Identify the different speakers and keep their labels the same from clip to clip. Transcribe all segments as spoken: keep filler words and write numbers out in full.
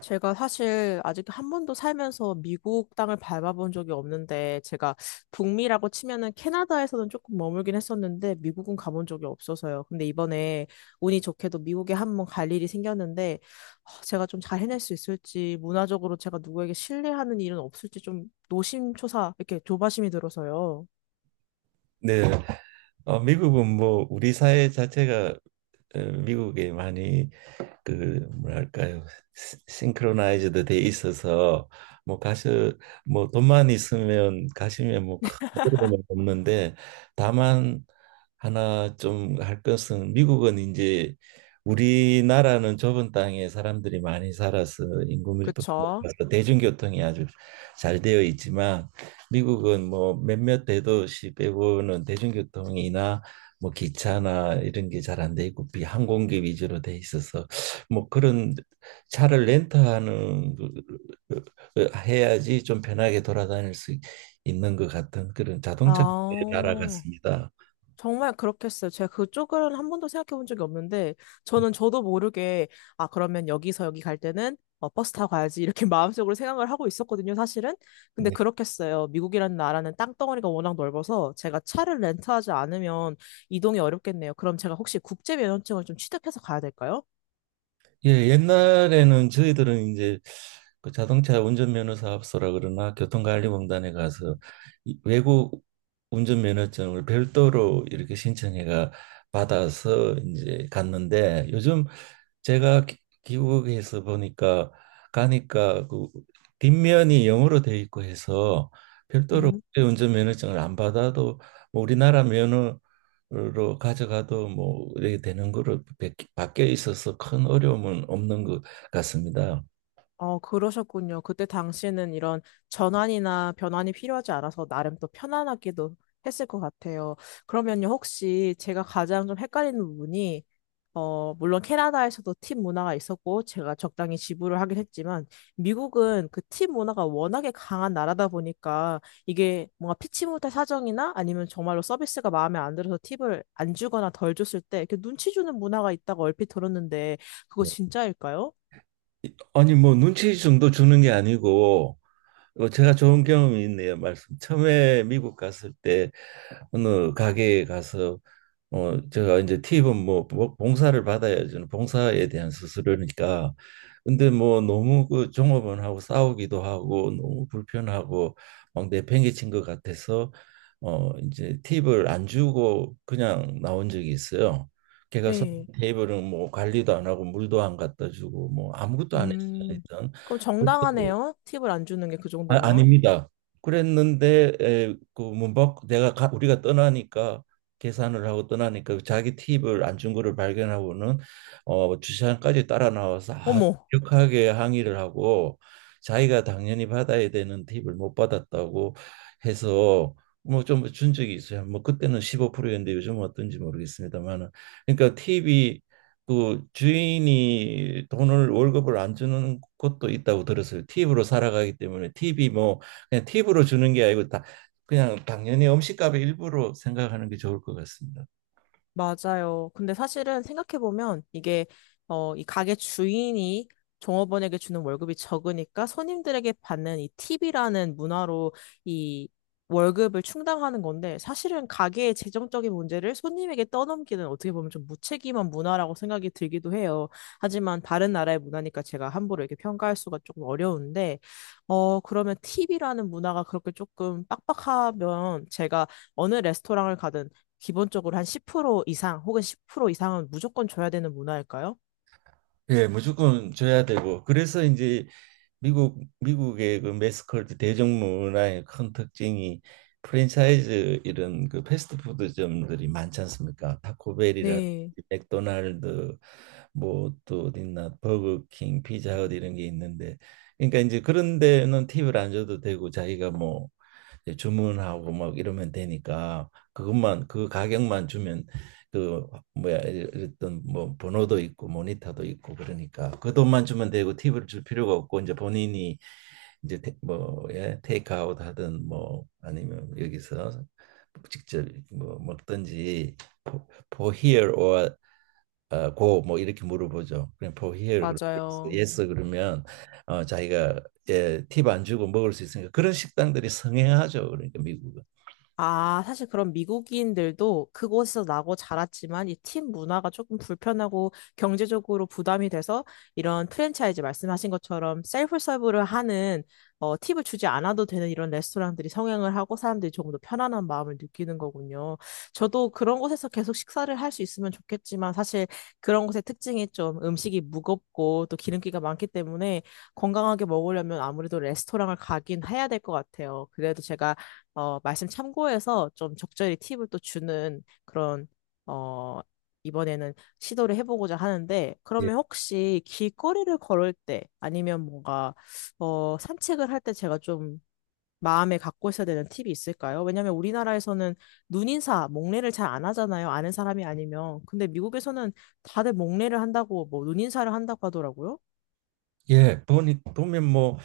Speaker 1: 제가 사실 아직 한 번도 살면서 미국 땅을 밟아본 적이 없는데, 제가 북미라고 치면은 캐나다에서는 조금 머물긴 했었는데, 미국은 가본 적이 없어서요. 근데 이번에 운이 좋게도 미국에 한 번 갈 일이 생겼는데, 아, 제가 좀 잘 해낼 수 있을지, 문화적으로 제가 누구에게 신뢰하는 일은 없을지 좀 노심초사, 이렇게 조바심이 들어서요.
Speaker 2: 네, 어, 미국은 뭐 우리 사회 자체가 어, 미국에 많이 그 뭐랄까요, 싱크로나이즈드 돼 있어서 뭐 가수 뭐 돈만 있으면 가시면 뭐큰 어려움 없는데, 다만 하나 좀 할 것은 미국은 이제 우리나라는 좁은 땅에 사람들이 많이 살아서 인구 밀도가
Speaker 1: 그쵸?
Speaker 2: 높아서 대중교통이 아주 잘 되어 있지만, 미국은 뭐 몇몇 대도시 빼고는 대중교통이나 뭐 기차나 이런 게 잘 안 돼 있고 비항공기 위주로 돼 있어서 뭐 그런 차를 렌트하는 그- 그, 그, 해야지 좀 편하게 돌아다닐 수 있는 것 같은 그런 자동차 나라
Speaker 1: 아.
Speaker 2: 같습니다.
Speaker 1: 정말 그렇겠어요. 제가 그쪽은 한 번도 생각해 본 적이 없는데, 저는 저도 모르게, 아, 그러면 여기서 여기 갈 때는 어, 버스 타고 가야지, 이렇게 마음속으로 생각을 하고 있었거든요, 사실은. 근데
Speaker 2: 네.
Speaker 1: 그렇겠어요. 미국이라는 나라는 땅덩어리가 워낙 넓어서 제가 차를 렌트하지 않으면 이동이 어렵겠네요. 그럼 제가 혹시 국제면허증을 좀 취득해서 가야 될까요?
Speaker 2: 예, 옛날에는 저희들은 이제 그 자동차 운전면허 사업소라 그러나 교통관리공단에 가서 이 외국 운전면허증을 별도로 이렇게 신청해가 받아서 이제 갔는데, 요즘 제가 기- 미국에서 보니까 가니까 그 뒷면이 영어로 돼 있고 해서 별도로
Speaker 1: 음.
Speaker 2: 운전 면허증을 안 받아도 뭐 우리나라 면허로 가져가도 뭐 이렇게 되는 거로 바- 바뀌어 있어서 큰 어려움은 없는 것 같습니다.
Speaker 1: 어, 그러셨군요. 그때 당시에는 이런 전환이나 변환이 필요하지 않아서 나름 또 편안하기도 했을 것 같아요. 그러면요, 혹시 제가 가장 좀 헷갈리는 부분이, 어, 물론 캐나다에서도 팀 문화가 있었고, 제가 적당히 지불을 하긴 했지만, 미국은 그 팀 문화가 워낙에 강한 나라다 보니까, 이게 뭔가 피치 못할 사정이나 아니면 정말로 서비스가 마음에 안 들어서 팁을 안 주거나 덜 줬을 때, 이렇게 눈치 주는 문화가 있다고 얼핏 들었는데, 그거
Speaker 2: 뭐,
Speaker 1: 진짜일까요?
Speaker 2: 아니 뭐 눈치 정도 주는 게 아니고 뭐 제가 좋은 경험이 있네요. 말씀 처음에 미국 갔을 때 어느 가게에 가서 어 제가 이제 팁은 뭐 봉- 봉사를 받아야 저는 봉사에 대한 수수료니까 근데 뭐 너무 그 종업원하고 싸우기도 하고 너무 불편하고 막 내팽개친 것 같아서 어 이제 팁을 안 주고 그냥 나온 적이 있어요. 걔가 손
Speaker 1: 네.
Speaker 2: 테이블은 뭐 관리도 안 하고 물도 안 갖다 주고 뭐 아무것도 안 했어요,
Speaker 1: 음,
Speaker 2: 일단.
Speaker 1: 그럼
Speaker 2: 그래서
Speaker 1: 정당하네요. 팁을 안 주는 게 그
Speaker 2: 아,
Speaker 1: 정도면.
Speaker 2: 아닙니다. 그랬는데 에, 그 문밖 내가 가, 우리가 떠나니까 계산을 하고 떠나니까 자기 팁을 안 준 거를 발견하고는 어, 주차장까지 따라 나와서 아주
Speaker 1: 어머,
Speaker 2: 격하게 항의를 하고 자기가 당연히 받아야 되는 팁을 못 받았다고 해서 뭐 좀 준 적이 있어요. 뭐 그때는 십오 프로였는데 요즘은 어떤지 모르겠습니다만은, 그러니까 팁이 그 주인이 돈을 월급을 안 주는 곳도 있다고 들었어요. 팁으로 살아가기 때문에 팁이 뭐 그냥 팁으로 주는 게 아니고 다 그냥 당연히 음식값의 일부로 생각하는 게 좋을 것 같습니다.
Speaker 1: 맞아요. 근데 사실은 생각해보면 이게, 어, 이 가게 주인이 종업원에게 주는 월급이 적으니까 손님들에게 받는 이 팁이라는 문화로 이 월급을 충당하는 건데 사실은 가게의 재정적인 문제를 손님에게 떠넘기는 어떻게 보면 좀 무책임한 문화라고 생각이 들기도 해요. 하지만 다른 나라의 문화니까 제가 함부로 이렇게 평가할 수가 조금 어려운데, 어, 그러면 팁이라는 문화가 그렇게 조금 빡빡하면 제가 어느 레스토랑을 가든 기본적으로 한 십 퍼센트 이상 혹은 십 퍼센트 이상은 무조건 줘야 되는 문화일까요?
Speaker 2: 예, 무조건 줘야 되고 그래서 이제 미국 미국의 그 매스컬트 대중문화의 큰 특징이 프랜차이즈 이런 그 패스트푸드점들이 많지 않습니까? 타코벨이라,
Speaker 1: 네,
Speaker 2: 맥도날드, 뭐 또 어디 있나, 버거킹, 피자헛 이런 게 있는데, 그러니까 이제 그런 데는 팁을 안 줘도 되고 자기가 뭐 이제 주문하고 막 이러면 되니까 그것만 그 가격만 주면 그 뭐야, 어떤 뭐 번호도 있고 모니터도 있고 그러니까 그 돈만 주면 되고 팁을 줄 필요가 없고 이제 본인이 이제 테, 뭐 예, 테이크아웃 하든 뭐 아니면 여기서 직접 뭐 먹든지 for here or 어, 고, 뭐, 이렇게 물어보죠. 그냥 for here, 그러면 yes,
Speaker 1: 맞아요.
Speaker 2: yes 그러면 어, 자기가 예, 팁안 주고 먹을 수 있으니까 그런 식당들이 성행하죠. 그러니까 미국은.
Speaker 1: 아, 사실 그런 미국인들도 그곳에서 나고 자랐지만 이 팀 문화가 조금 불편하고 경제적으로 부담이 돼서 이런 프랜차이즈 말씀하신 것처럼 셀프 서브를 하는 어, 팁을 주지 않아도 되는 이런 레스토랑들이 성행을 하고 사람들이 조금 더 편안한 마음을 느끼는 거군요. 저도 그런 곳에서 계속 식사를 할 수 있으면 좋겠지만 사실 그런 곳의 특징이 좀 음식이 무겁고 또 기름기가 많기 때문에 건강하게 먹으려면 아무래도 레스토랑을 가긴 해야 될 것 같아요. 그래도 제가 어, 말씀 참고해서 좀 적절히 팁을 또 주는 그런, 어, 이번에는 시도를 해보고자 하는데,
Speaker 2: 예,
Speaker 1: 그러면 혹시 길거리를 걸을 때 아니면 뭔가, 어, 산책을 할 때 제가 좀 마음에 갖고 있어야 되는 팁이 있을까요? 왜냐면 우리나라에서는 눈인사, 목례를 잘 안 하잖아요. 아는 사람이 아니면. 근데 미국에서는 다들 목례를 한다고, 뭐, 눈인사를 한다고 하더라고요.
Speaker 2: 예, 보니 보면 뭐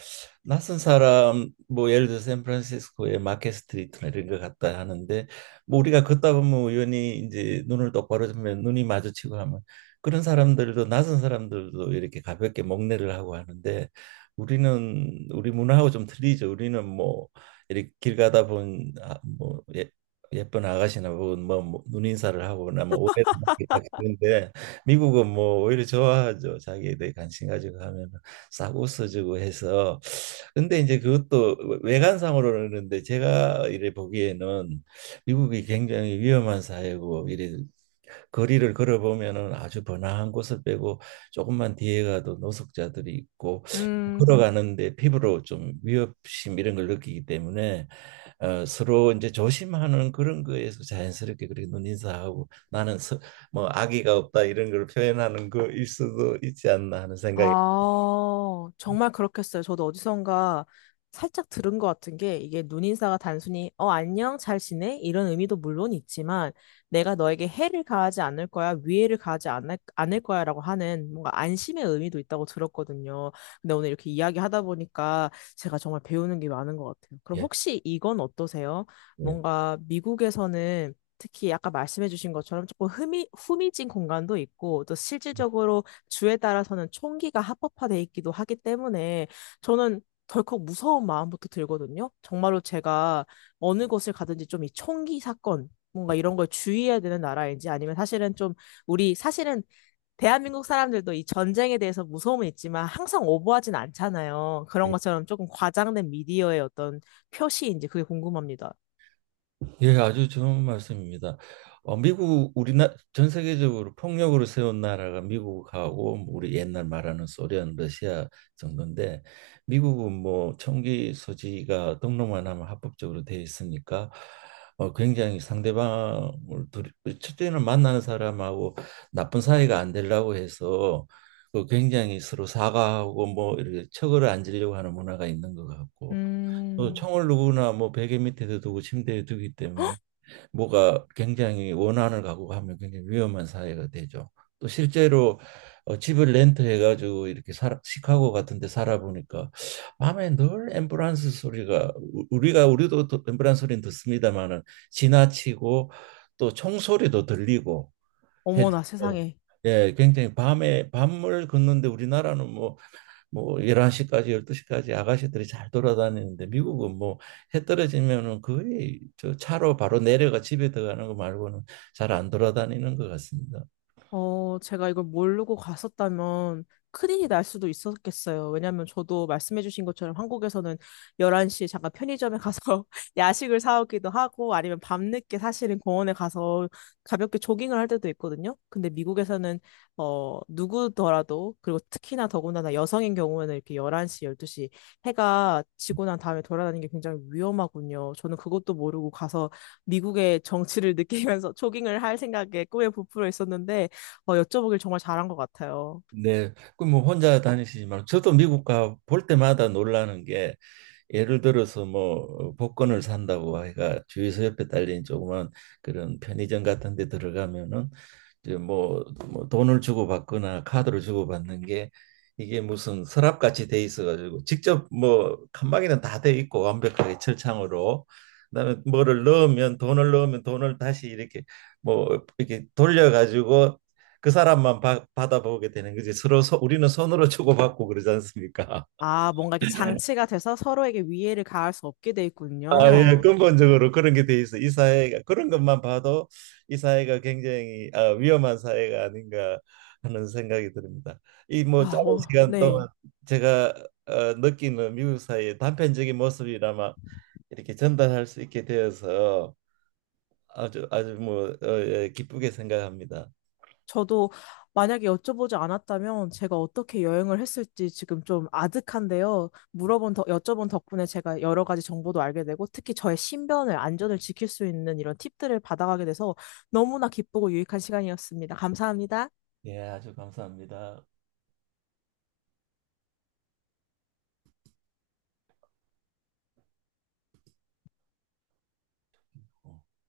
Speaker 2: 낯선 사람 뭐 예를 들어 샌프란시스코의 마켓 스트리트나 이런 것 같다 하는데 뭐 우리가 걷다 보면 우연히 이제 눈을 똑바로 뜨면 눈이 마주치고 하면 그런 사람들도 낯선 사람들도 이렇게 가볍게 목례를 하고 하는데, 우리는 우리 문화하고 좀 틀리죠. 우리는 뭐 이렇게 길 가다 본 아, 뭐 예, 예쁜 아가씨나 혹은 뭐, 뭐 눈인사를 하거나 뭐 오해를 받는데, 미국은 뭐 오히려 좋아하죠. 자기에 대해 관심 가지고 하면. 싸고 써주고 해서 근데 이제 그것도 외관상으로는 그런데, 제가 이래 보기에는 미국이 굉장히 위험한 사회고 이래 거리를 걸어보면은 아주 번화한 곳을 빼고 조금만 뒤에 가도 노숙자들이 있고
Speaker 1: 음,
Speaker 2: 걸어가는데 피부로 좀 위협심 이런 걸 느끼기 때문에 어, 서로 이제 조심하는 그런 거에서 자연스럽게 그렇게 눈인사하고 나는 서, 뭐 악의가 없다 이런 걸 표현하는 거일 수도 있지 않나 하는 생각이.
Speaker 1: 아, 정말 그렇겠어요. 저도 어디선가 살짝 들은 것 같은 게 이게 눈인사가 단순히 어, 안녕, 잘 지내? 이런 의미도 물론 있지만 내가 너에게 해를 가하지 않을 거야, 위해를 가하지 않을, 않을 거야라고 하는 뭔가 안심의 의미도 있다고 들었거든요. 근데 오늘 이렇게 이야기하다 보니까 제가 정말 배우는 게 많은 것 같아요. 그럼
Speaker 2: 예.
Speaker 1: 혹시 이건 어떠세요?
Speaker 2: 예.
Speaker 1: 뭔가 미국에서는 특히 아까 말씀해주신 것처럼 조금 흠이, 후미진 공간도 있고 또
Speaker 2: 예,
Speaker 1: 실질적으로 주에 따라서는 총기가 합법화돼 있기도 하기 때문에 저는 덜컥 무서운 마음부터 들거든요. 정말로 제가 어느 곳을 가든지 좀 이 총기 사건 뭔가 이런 걸 주의해야 되는 나라인지 아니면 사실은 좀 우리 사실은 대한민국 사람들도 이 전쟁에 대해서 무서움은 있지만 항상 오버하진 않잖아요. 그런 것처럼 조금 과장된 미디어의 어떤 표시인지 그게 궁금합니다.
Speaker 2: 예, 아주 좋은 말씀입니다. 어, 미국 우리나 전 세계적으로 폭력으로 세운 나라가 미국하고 뭐 우리 옛날 말하는 소련, 러시아 정도인데, 미국은 뭐 총기 소지가 등록만 하면 합법적으로 돼 있으니까 어, 굉장히 상대방을 두 첫째는 만나는 사람하고 나쁜 사이가 안 되려고 해서 그 굉장히 서로 사과하고 뭐 이렇게 척을 안 지려고 하는 문화가 있는 것 같고, 또
Speaker 1: 음.
Speaker 2: 총을 누구나 뭐 베개 밑에도 두고 침대에 두기 때문에 뭐가 굉장히 원한을 갖고 하면 굉장히 위험한 사회가 되죠. 또 실제로 어, 집을 렌트해 가지고 이렇게 살아, 시카고 같은 데 살아보니까 밤에 늘 앰뷸런스 소리가 우- 우리가 우리도 또 앰뷸런스 소리는 듣습니다마는 지나치고 또 총소리도 들리고 해서
Speaker 1: 어머나 세상에.
Speaker 2: 예, 굉장히 밤에 밤을 걷는데 우리나라는 뭐 뭐 열한 시까지 열두 시까지 아가씨들이 잘 돌아다니는데, 미국은 뭐 해 떨어지면은 거의 저 차로 바로 내려가 집에 들어가는 거 말고는 잘 안 돌아다니는 것 같습니다.
Speaker 1: 어, 제가 이걸 모르고 갔었다면 큰일이 날 수도 있었겠어요. 왜냐면 저도 말씀해주신 것처럼 한국에서는 열한 시에 잠깐 편의점에 가서 야식을 사오기도 하고 아니면 밤늦게 사실은 공원에 가서 가볍게 조깅을 할 때도 있거든요. 근데 미국에서는 어, 누구더라도 그리고 특히나 더군다나 여성인 경우에는 이렇게 열한 시, 열두 시 해가 지고 난 다음에 돌아다니는 게 굉장히 위험하군요. 저는 그것도 모르고 가서 미국의 정치를 느끼면서 조깅을 할 생각에 꿈에 부풀어 있었는데 어, 여쭤보길 정말 잘한 것 같아요.
Speaker 2: 네, 그뭐 혼자 다니시지만 저도 미국 가 볼 때마다 놀라는 게 예를 들어서 뭐 복권을 산다고 해가 주유소 옆에 딸린 조그만 그런 편의점 같은 데 들어가면은 이제 뭐, 뭐 돈을 주고 받거나 카드를 주고 받는 게 이게 무슨 서랍같이 돼 있어가지고 직접 뭐 칸막이는 다 돼 있고 완벽하게 철창으로 그다음에 뭐를 넣으면 돈을 넣으면 돈을 다시 이렇게 뭐 이렇게 돌려가지고 그 사람만 바, 받아보게 되는 거지. 서로 소, 우리는 손으로 주고받고 그러지 않습니까?
Speaker 1: 아, 뭔가 이렇게 장치가 돼서 서로에게 위해를 가할 수 없게 돼
Speaker 2: 아, 예,
Speaker 1: 있군요.
Speaker 2: 근본적으로 그런 게 돼 있어. 이 사회가 그런 것만 봐도 이 사회가 굉장히 아, 위험한 사회가 아닌가 하는 생각이 듭니다. 이 뭐
Speaker 1: 아,
Speaker 2: 짧은
Speaker 1: 어,
Speaker 2: 시간
Speaker 1: 네.
Speaker 2: 동안 제가 어, 느끼는 미국 사회의 단편적인 모습이라마 이렇게 전달할 수 있게 되어서 아주 아주 뭐 어, 예, 기쁘게 생각합니다.
Speaker 1: 저도 만약에 여쭤보지 않았다면 제가 어떻게 여행을 했을지 지금 좀 아득한데요. 물어본 더, 여쭤본 덕분에 제가 여러 가지 정보도 알게 되고 특히 저의 신변을, 안전을 지킬 수 있는 이런 팁들을 받아가게 돼서 너무나 기쁘고 유익한 시간이었습니다. 감사합니다.
Speaker 2: 예, 아주 감사합니다. 어.